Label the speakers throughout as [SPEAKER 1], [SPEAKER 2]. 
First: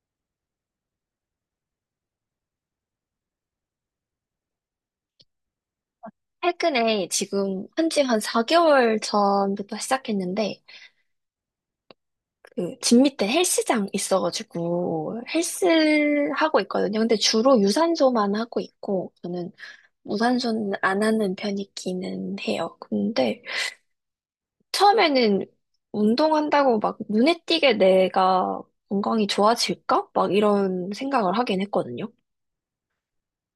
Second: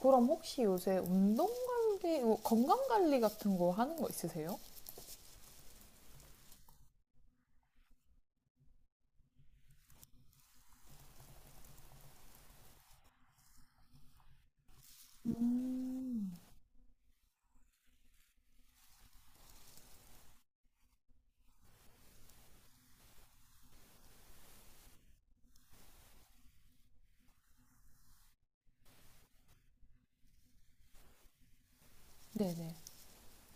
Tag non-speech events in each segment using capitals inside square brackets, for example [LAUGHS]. [SPEAKER 1] 그럼 혹시 요새 운동 관리, 뭐 건강 관리 같은 거 하는 거 있으세요?
[SPEAKER 2] 최근에 지금 한지 한 4개월 전부터 시작했는데, 집 밑에 헬스장 있어가지고, 헬스 하고 있거든요. 근데 주로 유산소만 하고 있고, 저는 무산소는 안 하는 편이기는 해요. 근데 처음에는 운동한다고 막 눈에 띄게 내가 건강이 좋아질까? 막 이런 생각을 하긴 했거든요.
[SPEAKER 1] 네네.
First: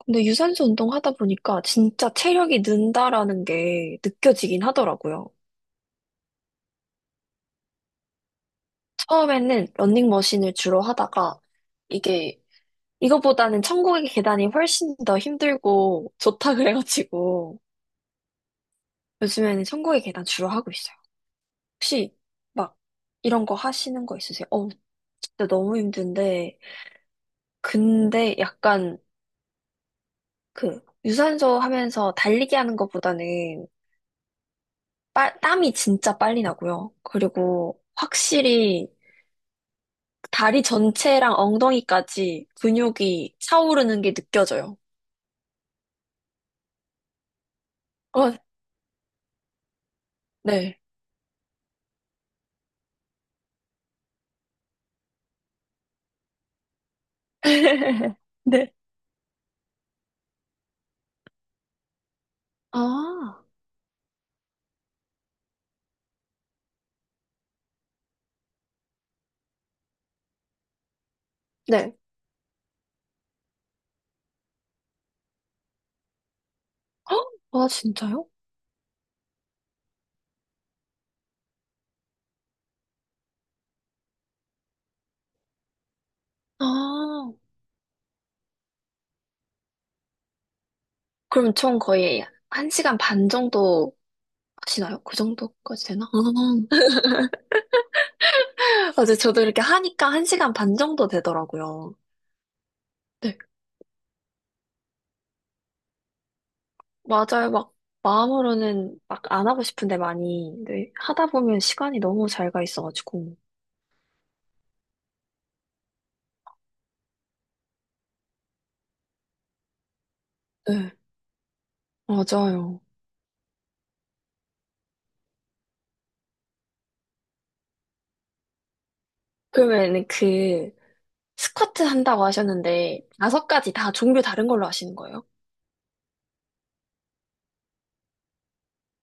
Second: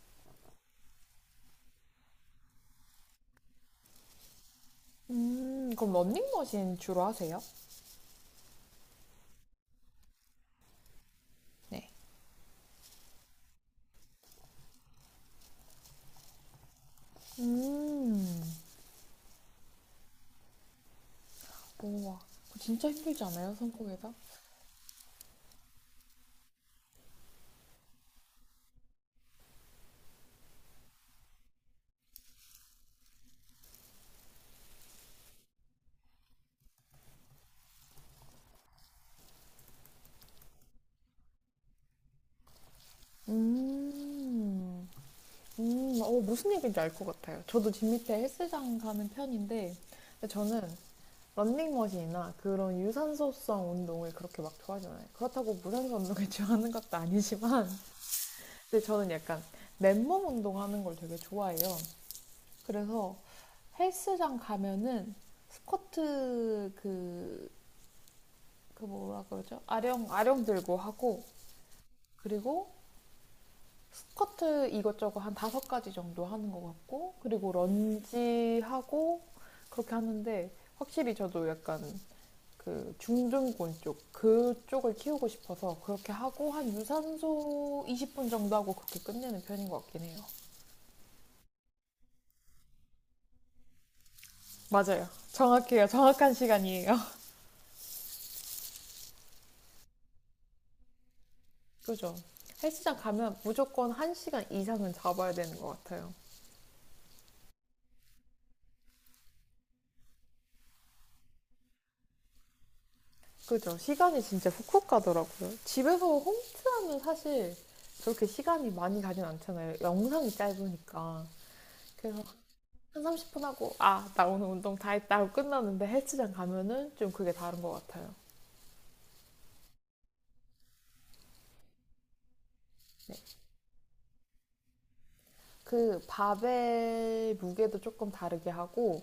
[SPEAKER 2] 근데 유산소 운동하다 보니까 진짜 체력이 는다라는 게 느껴지긴 하더라고요.
[SPEAKER 1] 그럼 런닝머신 주로 하세요?
[SPEAKER 2] 처음에는 러닝머신을 주로 하다가
[SPEAKER 1] 네.
[SPEAKER 2] 이게 이거보다는 천국의 계단이 훨씬 더 힘들고 좋다 그래가지고
[SPEAKER 1] 음,
[SPEAKER 2] 요즘에는 천국의 계단 주로 하고 있어요. 혹시
[SPEAKER 1] 우와. 그거
[SPEAKER 2] 막
[SPEAKER 1] 진짜 힘들지
[SPEAKER 2] 이런
[SPEAKER 1] 않아요?
[SPEAKER 2] 거 하시는
[SPEAKER 1] 손목에서?
[SPEAKER 2] 거 있으세요? 어우, 진짜 너무 힘든데 근데 약간 그 유산소 하면서 달리기 하는 것보다는 땀이 진짜 빨리 나고요. 그리고 확실히 다리 전체랑 엉덩이까지 근육이 차오르는 게 느껴져요.
[SPEAKER 1] 음, 무슨 얘기인지 알 것 같아요. 저도 집 밑에
[SPEAKER 2] 어,
[SPEAKER 1] 헬스장 가는 편인데, 근데 저는
[SPEAKER 2] 네.
[SPEAKER 1] 런닝머신이나 그런 유산소성 운동을 그렇게 막 좋아하잖 않아요. 그렇다고 무산소 운동을 [LAUGHS] 좋아하는 것도 아니지만,
[SPEAKER 2] [LAUGHS] 네.
[SPEAKER 1] 근데 저는 약간 맨몸 운동하는 걸 되게 좋아해요. 그래서
[SPEAKER 2] 아,
[SPEAKER 1] 헬스장 가면은 스쿼트 그, 그 뭐라 그러죠? 아령, 들고 하고,
[SPEAKER 2] 네.
[SPEAKER 1] 그리고 스쿼트 이것저것 한 다섯 가지 정도 하는 것 같고, 그리고
[SPEAKER 2] 어? 아, 진짜요?
[SPEAKER 1] 런지 하고, 그렇게 하는데, 확실히 저도 약간 그 중둔근 쪽, 그쪽을 키우고 싶어서 그렇게 하고, 한
[SPEAKER 2] 아,
[SPEAKER 1] 유산소 20분 정도 하고 그렇게 끝내는 편인 것 같긴 해요.
[SPEAKER 2] 그럼 총 거의 한시간반 정도 하시나요?
[SPEAKER 1] 맞아요.
[SPEAKER 2] 그 정도까지
[SPEAKER 1] 정확해요.
[SPEAKER 2] 되나?
[SPEAKER 1] 정확한 시간이에요.
[SPEAKER 2] 아,
[SPEAKER 1] [LAUGHS]
[SPEAKER 2] [LAUGHS] 맞아요. 저도 이렇게 하니까 한시간반 정도 되더라고요.
[SPEAKER 1] 그죠? 헬스장 가면
[SPEAKER 2] 네.
[SPEAKER 1] 무조건 1시간 이상은 잡아야 되는 것 같아요.
[SPEAKER 2] 맞아요. 막, 마음으로는 막 안 하고 싶은데 많이, 네. 하다 보면 시간이 너무 잘 가 있어가지고.
[SPEAKER 1] 그죠? 시간이 진짜 훅훅 가더라고요. 집에서 홈트하면 사실 저렇게 시간이 많이 가진 않잖아요. 영상이
[SPEAKER 2] 네.
[SPEAKER 1] 짧으니까. 그래서
[SPEAKER 2] 맞아요.
[SPEAKER 1] 한 30분 하고, 아, 나 오늘 운동 다 했다 하고 끝났는데 헬스장 가면은 좀 그게 다른 것 같아요.
[SPEAKER 2] 그러면 스쿼트 한다고 하셨는데,
[SPEAKER 1] 네.
[SPEAKER 2] 5가지 다 종류 다른 걸로 하시는 거예요?
[SPEAKER 1] 그 바벨 무게도 조금 다르게 하고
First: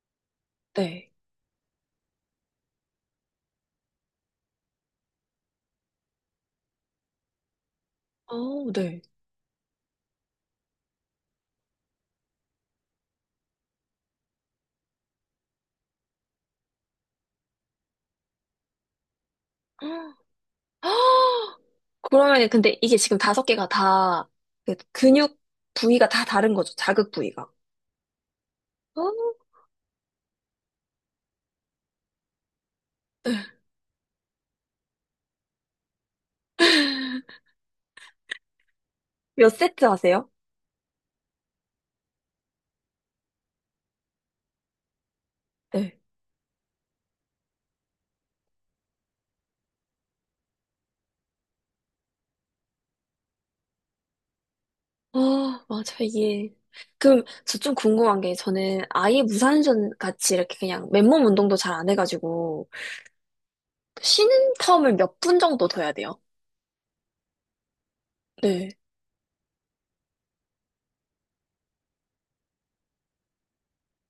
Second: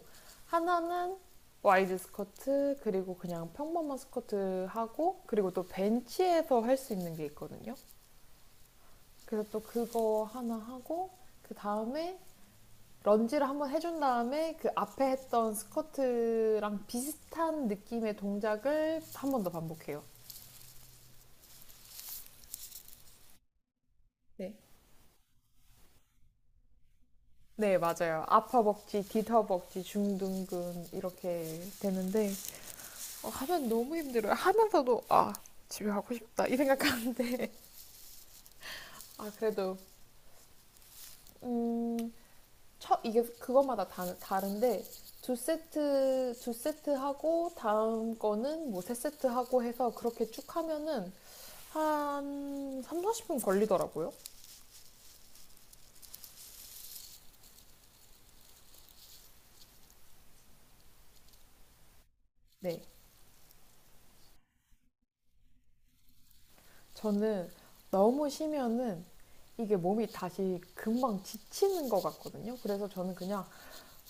[SPEAKER 2] 네.
[SPEAKER 1] 하나는 와이드 스쿼트 그리고 그냥 평범한 스쿼트 하고 그리고 또 벤치에서 할 수 있는 게 있거든요.
[SPEAKER 2] 어, 네.
[SPEAKER 1] 그래서 또 그거 하나 하고 그 다음에 런지를 한번 해준 다음에 그 앞에 했던 스쿼트랑 비슷한 느낌의 동작을 한 번 더 반복해요.
[SPEAKER 2] [GASPS] 그러면 근데 이게 지금 다섯 개가
[SPEAKER 1] 네.
[SPEAKER 2] 다그 근육 부위가 다 다른 거죠? 자극 부위가.
[SPEAKER 1] 네, 맞아요. 아퍼벅지,
[SPEAKER 2] 어?
[SPEAKER 1] 뒤터벅지, 중둔근 이렇게 되는데
[SPEAKER 2] 네.
[SPEAKER 1] 하면 너무 힘들어요. 하면서도 아 집에 가고 싶다 이 생각하는데 [LAUGHS] 아
[SPEAKER 2] 몇
[SPEAKER 1] 그래도
[SPEAKER 2] 세트 하세요?
[SPEAKER 1] 음, 첫 이게 그것마다 다른데 두
[SPEAKER 2] 네.
[SPEAKER 1] 세트 두 세트 하고 다음 거는 뭐 세 세트 하고 해서 그렇게 쭉 하면은 한 3, 40분 걸리더라고요.
[SPEAKER 2] 아, 맞아, 이게. 그럼 저 좀 궁금한 게 저는 아예 무산전 같이 이렇게 그냥 맨몸 운동도 잘 안 해가지고
[SPEAKER 1] 네.
[SPEAKER 2] 쉬는 텀을 몇 분 정도 둬야 돼요?
[SPEAKER 1] 저는 너무
[SPEAKER 2] 네.
[SPEAKER 1] 쉬면은 이게 몸이 다시 금방 지치는 것 같거든요. 그래서 저는 그냥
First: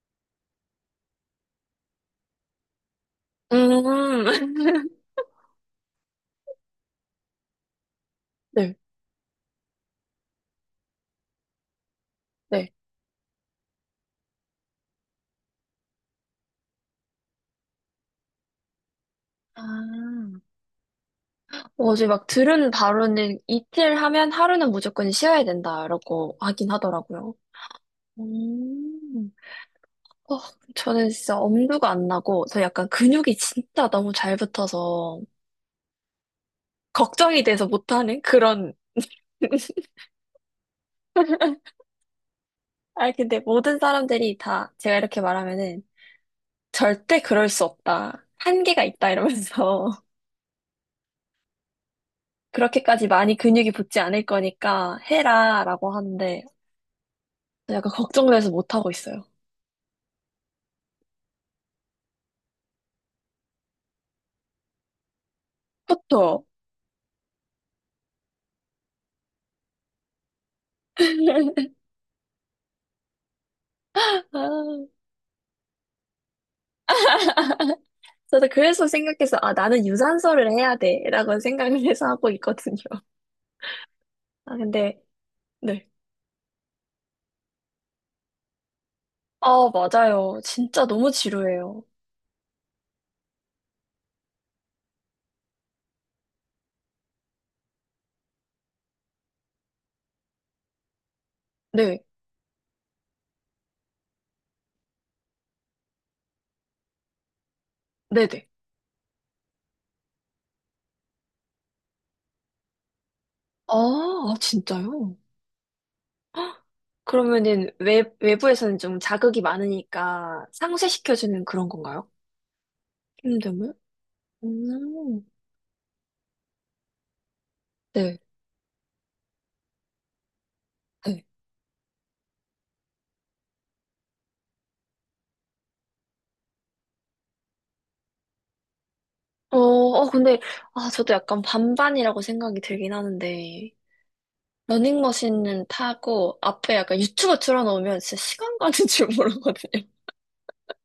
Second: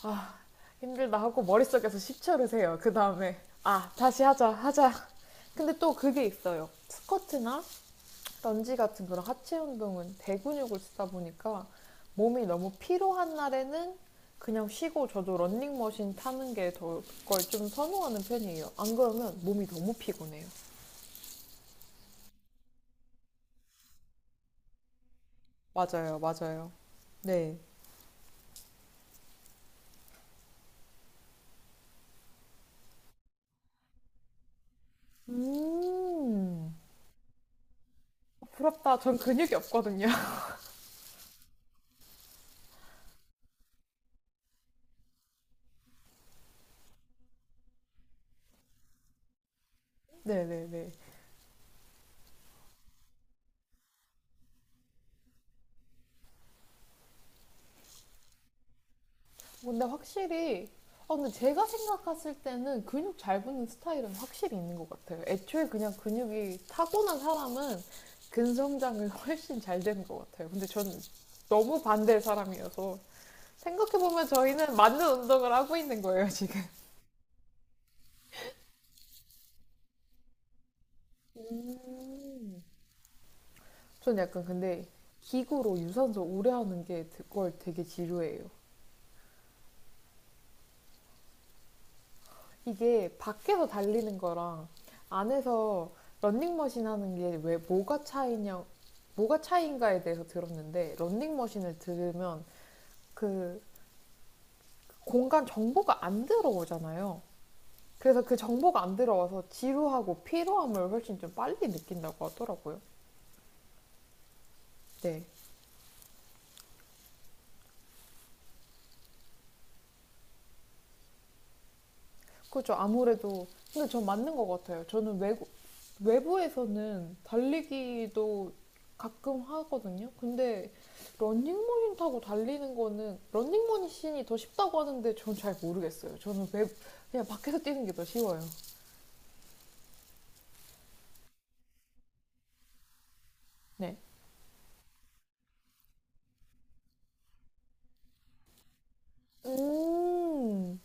[SPEAKER 1] 아, 힘들다 하고 머릿속에서 10초를 세요. 그 다음에, 아, 다시
[SPEAKER 2] 음, [LAUGHS]
[SPEAKER 1] 하자. 근데 또 그게 있어요. 스쿼트나
[SPEAKER 2] 네,
[SPEAKER 1] 런지 같은 그런 하체 운동은 대근육을 쓰다 보니까 몸이 너무
[SPEAKER 2] 네.
[SPEAKER 1] 피로한 날에는 그냥 쉬고 저도 런닝머신 타는 게 더 걸 좀 선호하는 편이에요. 안 그러면 몸이 너무
[SPEAKER 2] 아,
[SPEAKER 1] 피곤해요.
[SPEAKER 2] 어제 막 들은 바로는 이틀 하면 하루는 무조건 쉬어야 된다, 라
[SPEAKER 1] 맞아요,
[SPEAKER 2] 고
[SPEAKER 1] 맞아요.
[SPEAKER 2] 하긴 하더라고요.
[SPEAKER 1] 네.
[SPEAKER 2] 음. 어, 저는 진짜 엄두가 안 나고, 저 약간 근육이 진짜 너무 잘 붙어서,
[SPEAKER 1] 음,
[SPEAKER 2] 걱정이 돼서 못하는 그런.
[SPEAKER 1] 부럽다. 전 근육이 없거든요. [LAUGHS]
[SPEAKER 2] [LAUGHS] 아, 근데 모든 사람들이 다 제가 이렇게 말하면은, 절대 그럴 수 없다. 한계가 있다, 이러면서.
[SPEAKER 1] 네네네.
[SPEAKER 2] [LAUGHS] 그렇게까지 많이 근육이 붙지 않을 거니까 해라, 라고 하는데, 약간 걱정돼서 못하고 있어요.
[SPEAKER 1] 근데 확실히, 아, 근데 제가 생각했을 때는 근육 잘 붙는 스타일은 확실히 있는 것 같아요. 애초에 그냥
[SPEAKER 2] 그쵸?
[SPEAKER 1] 근육이 타고난 사람은 근성장은 [LAUGHS] 훨씬 잘 되는 것 같아요. 근데 저는
[SPEAKER 2] [LAUGHS]
[SPEAKER 1] 너무 반대의 사람이어서 생각해보면 저희는
[SPEAKER 2] 아,
[SPEAKER 1] 맞는 운동을 하고 있는 거예요, 지금.
[SPEAKER 2] 저도 그래서 생각해서, 아, 나는 유산소를 해야 돼, 라고 생각을 해서 하고
[SPEAKER 1] 음.
[SPEAKER 2] 있거든요.
[SPEAKER 1] 전 약간
[SPEAKER 2] 아,
[SPEAKER 1] 근데
[SPEAKER 2] 근데,
[SPEAKER 1] 기구로
[SPEAKER 2] 네.
[SPEAKER 1] 유산소 오래 하는 게 그걸 되게 지루해요.
[SPEAKER 2] 아, 맞아요. 진짜 너무 지루해요.
[SPEAKER 1] 이게 밖에서 달리는 거랑 안에서 런닝머신 하는 게 왜 뭐가 차이냐 뭐가 차이인가에 대해서 들었는데 런닝머신을
[SPEAKER 2] 네.
[SPEAKER 1] 들으면 그 공간 정보가 안 들어오잖아요. 그래서 그
[SPEAKER 2] 네네.
[SPEAKER 1] 정보가 안 들어와서 지루하고 피로함을 훨씬 좀 빨리 느낀다고 하더라고요.
[SPEAKER 2] 아, 아, 진짜요?
[SPEAKER 1] 네.
[SPEAKER 2] 그러면은 외부에서는 좀 자극이 많으니까 상쇄시켜주는 그런 건가요?
[SPEAKER 1] 그렇죠. 아무래도
[SPEAKER 2] 힘듦을?
[SPEAKER 1] 근데 전 맞는 것 같아요. 저는
[SPEAKER 2] 음,
[SPEAKER 1] 외국 외부에서는
[SPEAKER 2] 네,
[SPEAKER 1] 달리기도 가끔 하거든요. 근데
[SPEAKER 2] 네.
[SPEAKER 1] 런닝머신 타고 달리는 거는 런닝머신이 더 쉽다고 하는데 전 잘 모르겠어요. 저는 외 그냥 밖에서 뛰는 게 더 쉬워요.
[SPEAKER 2] 근데, 아, 저도 약간 반반이라고 생각이 들긴 하는데,
[SPEAKER 1] 네.
[SPEAKER 2] 러닝머신은 타고, 앞에 약간 유튜브 틀어놓으면 진짜 시간 가는 줄 모르거든요.
[SPEAKER 1] 음,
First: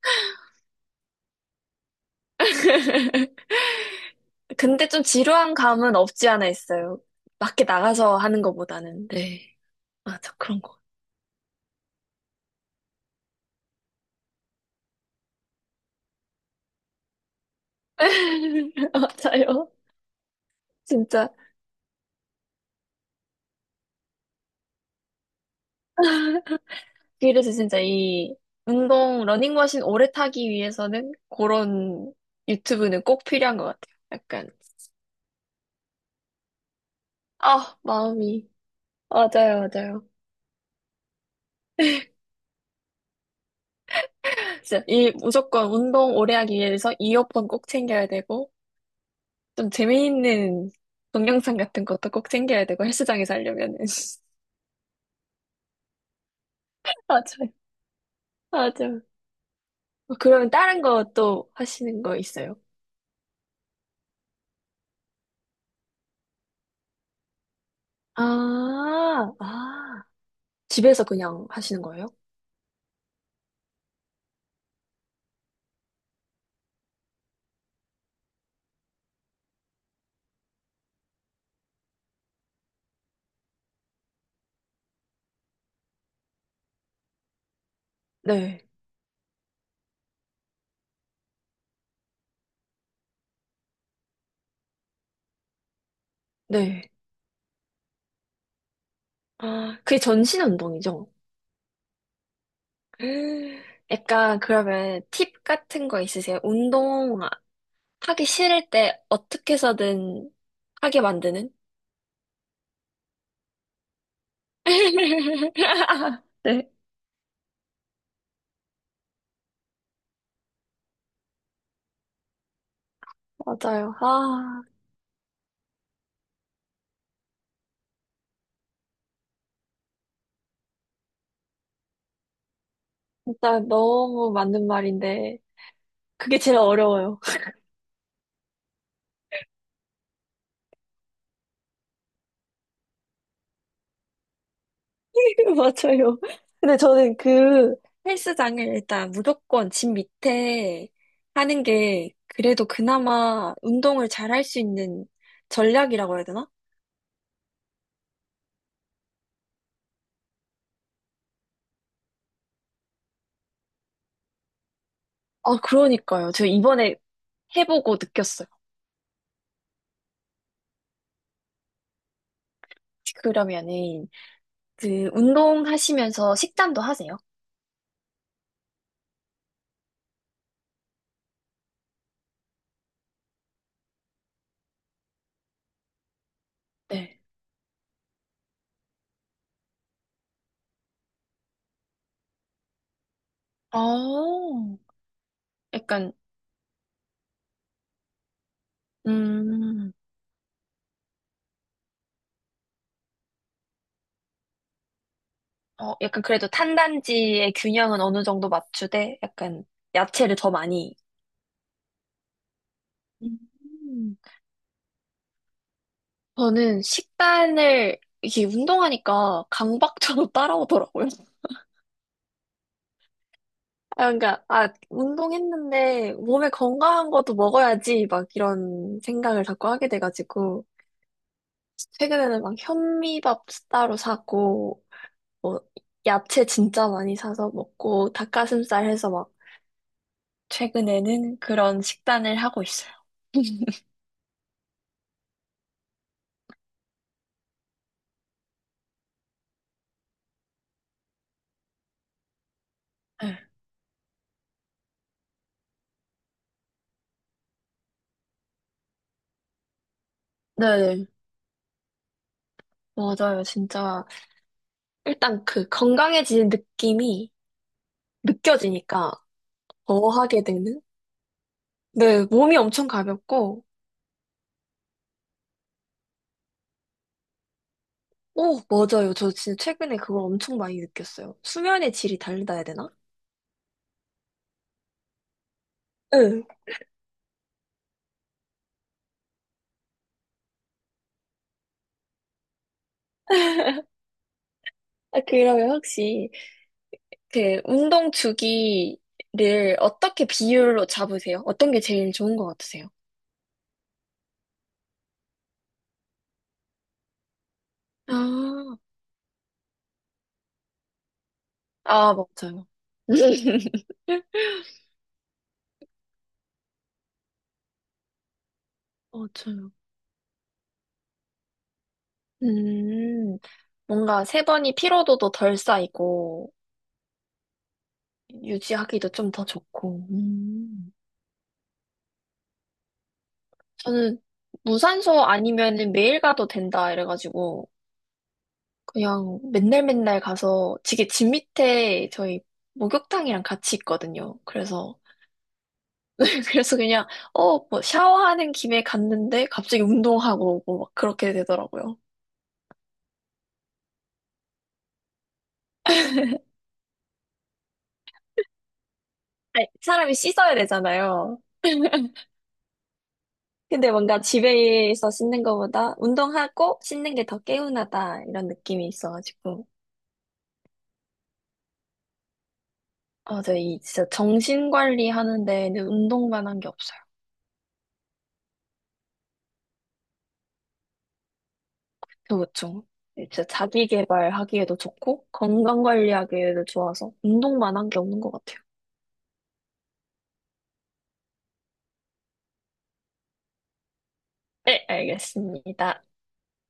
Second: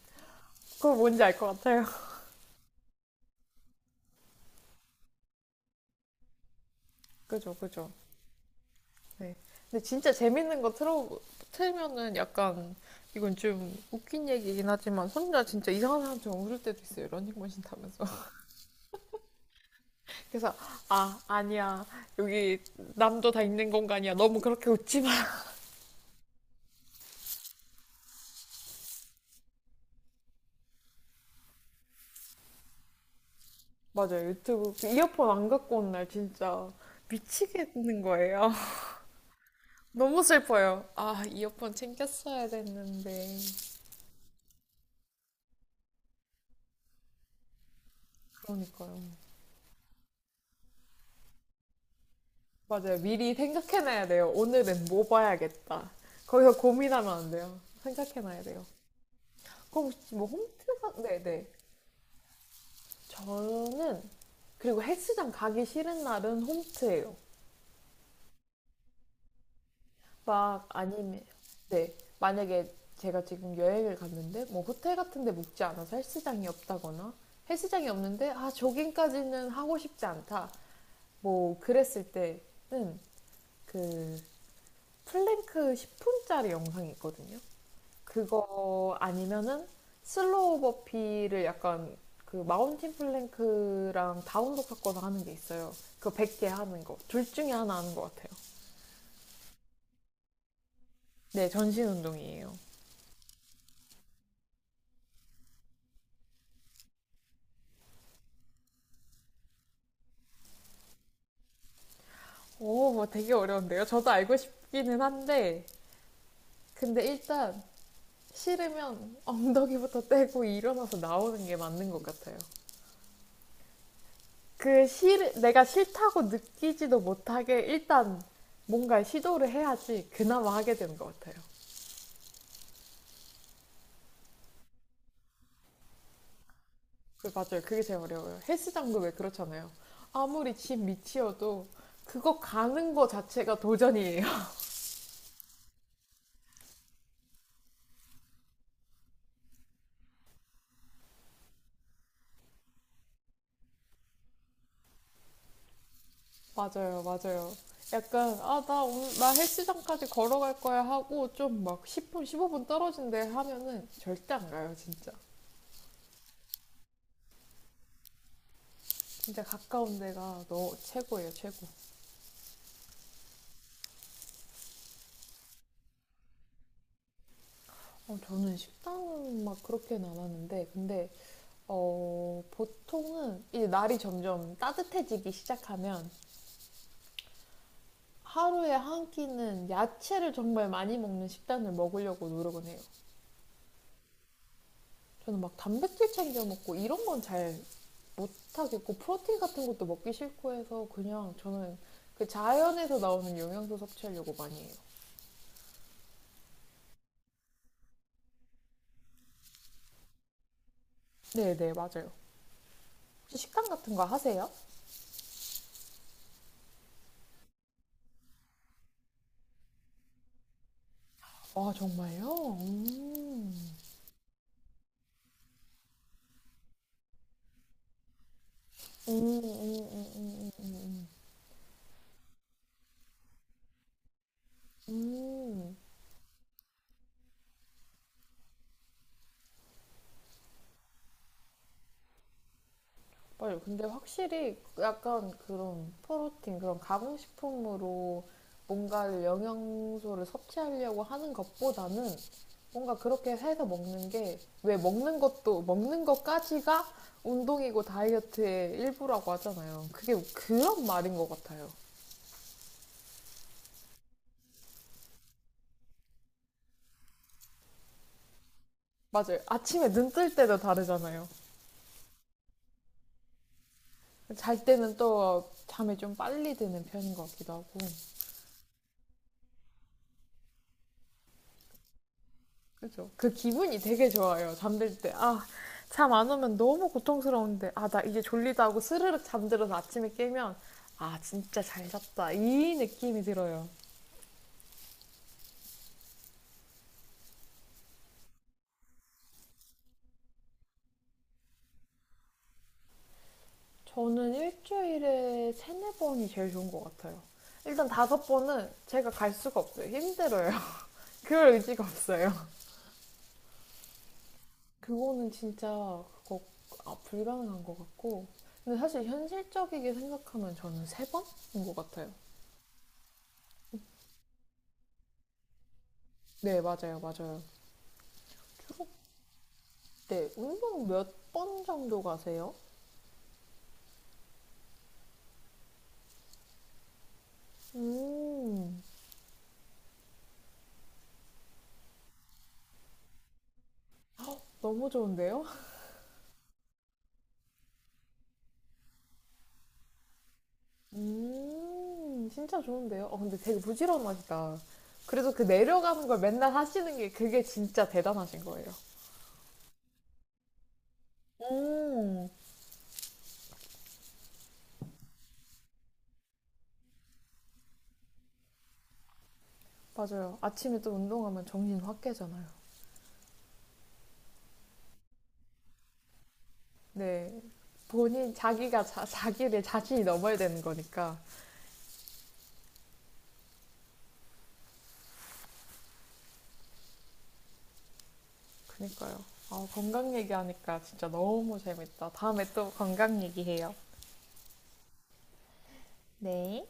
[SPEAKER 1] 그거 뭔지 알 것 같아요.
[SPEAKER 2] 근데 좀 지루한 감은 없지 않아 있어요.
[SPEAKER 1] [LAUGHS] 그죠,
[SPEAKER 2] 밖에
[SPEAKER 1] 그죠.
[SPEAKER 2] 나가서 하는 것보다는.
[SPEAKER 1] 네.
[SPEAKER 2] 네.
[SPEAKER 1] 근데 진짜
[SPEAKER 2] 맞아, 그런
[SPEAKER 1] 재밌는 거
[SPEAKER 2] 거.
[SPEAKER 1] 틀어 틀면은 약간 이건 좀 웃긴 얘기긴 하지만 혼자 진짜 이상한 사람처럼 울을 때도 있어요. 런닝머신 타면서.
[SPEAKER 2] [LAUGHS] 맞아요.
[SPEAKER 1] 그래서 아
[SPEAKER 2] 진짜.
[SPEAKER 1] 아니야 여기 남도 다 있는 공간이야 너무 그렇게 웃지 마. [LAUGHS]
[SPEAKER 2] 그래서 진짜 이 운동, 러닝머신 오래 타기 위해서는 그런 유튜브는 꼭 필요한 것 같아요.
[SPEAKER 1] 맞아요.
[SPEAKER 2] 약간,
[SPEAKER 1] 유튜브 그 이어폰 안 갖고 온 날 진짜
[SPEAKER 2] 아,
[SPEAKER 1] 미치겠는
[SPEAKER 2] 마음이.
[SPEAKER 1] 거예요. [LAUGHS]
[SPEAKER 2] 맞아요, 맞아요.
[SPEAKER 1] 너무 슬퍼요. 아 이어폰 챙겼어야 됐는데.
[SPEAKER 2] 진짜 이 무조건 운동 오래 하기 위해서 이어폰 꼭 챙겨야 되고,
[SPEAKER 1] 그러니까요.
[SPEAKER 2] 좀 재미있는 동영상 같은 것도 꼭 챙겨야 되고,
[SPEAKER 1] 맞아요. 미리
[SPEAKER 2] 헬스장에서 하려면은.
[SPEAKER 1] 생각해놔야 돼요.
[SPEAKER 2] [LAUGHS]
[SPEAKER 1] 오늘은 뭐 봐야겠다. 거기서 고민하면 안
[SPEAKER 2] 맞아요.
[SPEAKER 1] 돼요. 생각해놔야 돼요.
[SPEAKER 2] 맞아요.
[SPEAKER 1] 그럼 혹시
[SPEAKER 2] 어,
[SPEAKER 1] 뭐
[SPEAKER 2] 그러면 다른
[SPEAKER 1] 홈트가
[SPEAKER 2] 거
[SPEAKER 1] 네네
[SPEAKER 2] 또 하시는 거 있어요?
[SPEAKER 1] 저는 그리고 헬스장 가기 싫은 날은 홈트예요.
[SPEAKER 2] 아, 아,
[SPEAKER 1] 막
[SPEAKER 2] 집에서
[SPEAKER 1] 아니면
[SPEAKER 2] 그냥 하시는
[SPEAKER 1] 네,
[SPEAKER 2] 거예요?
[SPEAKER 1] 만약에 제가 지금 여행을 갔는데 뭐 호텔 같은 데 묵지 않아서 헬스장이 없다거나 헬스장이 없는데 아 조깅까지는 하고 싶지 않다 뭐 그랬을 때는 그 플랭크 10분짜리 영상이 있거든요.
[SPEAKER 2] 네,
[SPEAKER 1] 그거 아니면은 슬로우 버피를 약간 그 마운틴 플랭크랑 다운독 섞어서 하는 게 있어요. 그거 100개 하는
[SPEAKER 2] 네.
[SPEAKER 1] 거 둘 중에 하나 하는 것 같아요.
[SPEAKER 2] 아, 그게 전신 운동이죠?
[SPEAKER 1] 네 전신 운동이에요.
[SPEAKER 2] [GASPS] 음, 약간 그러면 팁 같은 거 있으세요? 운동 하기 싫을 때 어떻게 해서든 하게 만드는?
[SPEAKER 1] 오, 뭐 되게 어려운데요. 저도 알고 싶기는 한데,
[SPEAKER 2] [LAUGHS] 네,
[SPEAKER 1] 근데 일단 싫으면 [LAUGHS] 엉덩이부터 떼고 일어나서 나오는 게 맞는 것 같아요.
[SPEAKER 2] 맞아요. 아,
[SPEAKER 1] 내가 싫다고 느끼지도 못하게 일단 뭔가 시도를 해야지 그나마 하게 되는 것 같아요.
[SPEAKER 2] 진짜 너무 맞는 말인데, 그게 제일 어려워요.
[SPEAKER 1] 그 맞아요. 그게 제일 어려워요. 헬스장도 왜 그렇잖아요. 아무리 집 밑이어도 그거 가는 거 자체가 도전이에요.
[SPEAKER 2] [LAUGHS] 맞아요. 근데 저는 헬스장을 일단 무조건 집 밑에 하는 게 그래도 그나마 운동을 잘할 수 있는 전략이라고 해야 되나?
[SPEAKER 1] 맞아요, 맞아요. 약간, 나 헬스장까지 걸어갈 거야 하고, 좀 막 10분, 15분 떨어진 데 하면은 절대 안 가요, 진짜.
[SPEAKER 2] 아, 그러니까요. 저 이번에 해보고 느꼈어요.
[SPEAKER 1] 진짜 가까운 데가 너 최고예요, 최고.
[SPEAKER 2] 그러면은 그 운동하시면서 식단도 하세요?
[SPEAKER 1] 저는 식단은 막 그렇게는 안 하는데, 근데, 보통은 이제 날이 점점 따뜻해지기 시작하면
[SPEAKER 2] 네.
[SPEAKER 1] 하루에 한 끼는 야채를 정말 많이 먹는 식단을 먹으려고 노력은 해요.
[SPEAKER 2] 어,
[SPEAKER 1] 저는 막 단백질
[SPEAKER 2] 약간,
[SPEAKER 1] 챙겨 먹고 이런 건 잘 못하겠고 프로틴 같은 것도
[SPEAKER 2] 음,
[SPEAKER 1] 먹기 싫고 해서 그냥 저는 그 자연에서 나오는 영양소 섭취하려고 많이 해요.
[SPEAKER 2] 어, 약간 그래도 탄단지의 균형은 어느 정도 맞추되 약간 야채를 더 많이
[SPEAKER 1] 네네 맞아요. 혹시 식단 같은 거
[SPEAKER 2] 음.
[SPEAKER 1] 하세요?
[SPEAKER 2] 저는 식단을 이게 운동하니까 강박처럼 [LAUGHS] 따라오더라고요.
[SPEAKER 1] 아 정말요? 음.
[SPEAKER 2] 아, 그러니까 아 운동했는데 몸에 건강한 것도 먹어야지 막 이런
[SPEAKER 1] 음, 음,
[SPEAKER 2] 생각을 자꾸 하게
[SPEAKER 1] 음, 음,
[SPEAKER 2] 돼가지고
[SPEAKER 1] 음,
[SPEAKER 2] 최근에는 막 현미밥 따로 사고 뭐
[SPEAKER 1] 음.
[SPEAKER 2] 야채 진짜 많이 사서 먹고 닭가슴살 해서 막 최근에는 그런 식단을 하고 있어요.
[SPEAKER 1] 맞아요. 근데
[SPEAKER 2] [LAUGHS]
[SPEAKER 1] 확실히 약간 그런 프로틴, 그런 가공식품으로 뭔가를 영양소를 섭취하려고 하는 것보다는 뭔가 그렇게
[SPEAKER 2] 네,
[SPEAKER 1] 해서 먹는 게 왜 먹는 것도 먹는 것까지가 운동이고 다이어트의 일부라고 하잖아요. 그게 그런
[SPEAKER 2] 네네.
[SPEAKER 1] 말인 것 같아요.
[SPEAKER 2] 맞아요. 진짜 일단 그 건강해지는 느낌이 느껴지니까
[SPEAKER 1] 맞아요. 아침에
[SPEAKER 2] 더
[SPEAKER 1] 눈뜰
[SPEAKER 2] 하게
[SPEAKER 1] 때도
[SPEAKER 2] 되는
[SPEAKER 1] 다르잖아요.
[SPEAKER 2] 네, 몸이 엄청 가볍고,
[SPEAKER 1] 잘 때는 또 잠이 좀 빨리 드는 편인 것 같기도 하고.
[SPEAKER 2] 오, 맞아요. 저 진짜 최근에 그걸 엄청 많이 느꼈어요. 수면의 질이 다르다 해야 되나?
[SPEAKER 1] 그죠. 그 기분이 되게 좋아요. 잠들 때. 아, 잠 안
[SPEAKER 2] 응.
[SPEAKER 1] 오면 너무 고통스러운데. 아, 나 이제 졸리다 하고 스르륵 잠들어서 아침에 깨면, 아, 진짜 잘 잤다. 이 느낌이 들어요.
[SPEAKER 2] 아, 그러면 혹시 그 운동 주기를 어떻게 비율로 잡으세요? 어떤 게 제일 좋은 것 같으세요?
[SPEAKER 1] 저는 일주일에 세네 번이 제일 좋은 것 같아요. 일단 다섯 번은
[SPEAKER 2] 아,
[SPEAKER 1] 제가 갈 수가 없어요. 힘들어요. [LAUGHS] 그럴 의지가
[SPEAKER 2] 아, 뭐.
[SPEAKER 1] 없어요. [LAUGHS]
[SPEAKER 2] 맞아요. [LAUGHS]
[SPEAKER 1] 그거는 진짜 그거 아, 불가능한 것 같고. 근데 사실
[SPEAKER 2] 맞아요.
[SPEAKER 1] 현실적이게 생각하면 저는 세 번인 것 같아요.
[SPEAKER 2] 음, 뭔가 세 번이 피로도도 덜 쌓이고,
[SPEAKER 1] 네, 맞아요, 맞아요. 주로
[SPEAKER 2] 유지하기도 좀 더 좋고.
[SPEAKER 1] 네, 운동
[SPEAKER 2] 음.
[SPEAKER 1] 몇 번 정도 가세요?
[SPEAKER 2] 저는 무산소 아니면은 매일 가도 된다, 이래가지고.
[SPEAKER 1] 음,
[SPEAKER 2] 그냥 맨날 맨날 가서 이게 집 밑에 저희 목욕탕이랑 같이 있거든요.
[SPEAKER 1] 헉, 너무
[SPEAKER 2] 그래서
[SPEAKER 1] 좋은데요?
[SPEAKER 2] [LAUGHS] 그래서 그냥 어 뭐 샤워하는 김에 갔는데 갑자기 운동하고 오고 막 그렇게 되더라고요.
[SPEAKER 1] 진짜 좋은데요? 어, 근데 되게 부지런하시다. 그래서 그 내려가는 걸 맨날 하시는 게 그게 진짜 대단하신 거예요.
[SPEAKER 2] 아니, 사람이 씻어야 되잖아요.
[SPEAKER 1] 음,
[SPEAKER 2] 근데 뭔가 집에서 씻는 것보다 운동하고 씻는 게 더 개운하다 이런 느낌이 있어가지고
[SPEAKER 1] 맞아요. 아침에 또 운동하면 정신 확 깨잖아요.
[SPEAKER 2] 아, 저이 진짜 정신 관리하는 데는 운동만 한 게 없어요.
[SPEAKER 1] 네, 본인 자기를 자신이 넘어야 되는 거니까.
[SPEAKER 2] 그렇죠. 진짜 자기 개발하기에도 좋고, 건강 관리하기에도 좋아서, 운동만 한 게 없는 것 같아요.
[SPEAKER 1] 그니까요. 아, 건강 얘기하니까 진짜 너무 재밌다. 다음에 또 건강 얘기해요.
[SPEAKER 2] 네, 알겠습니다.
[SPEAKER 1] 네.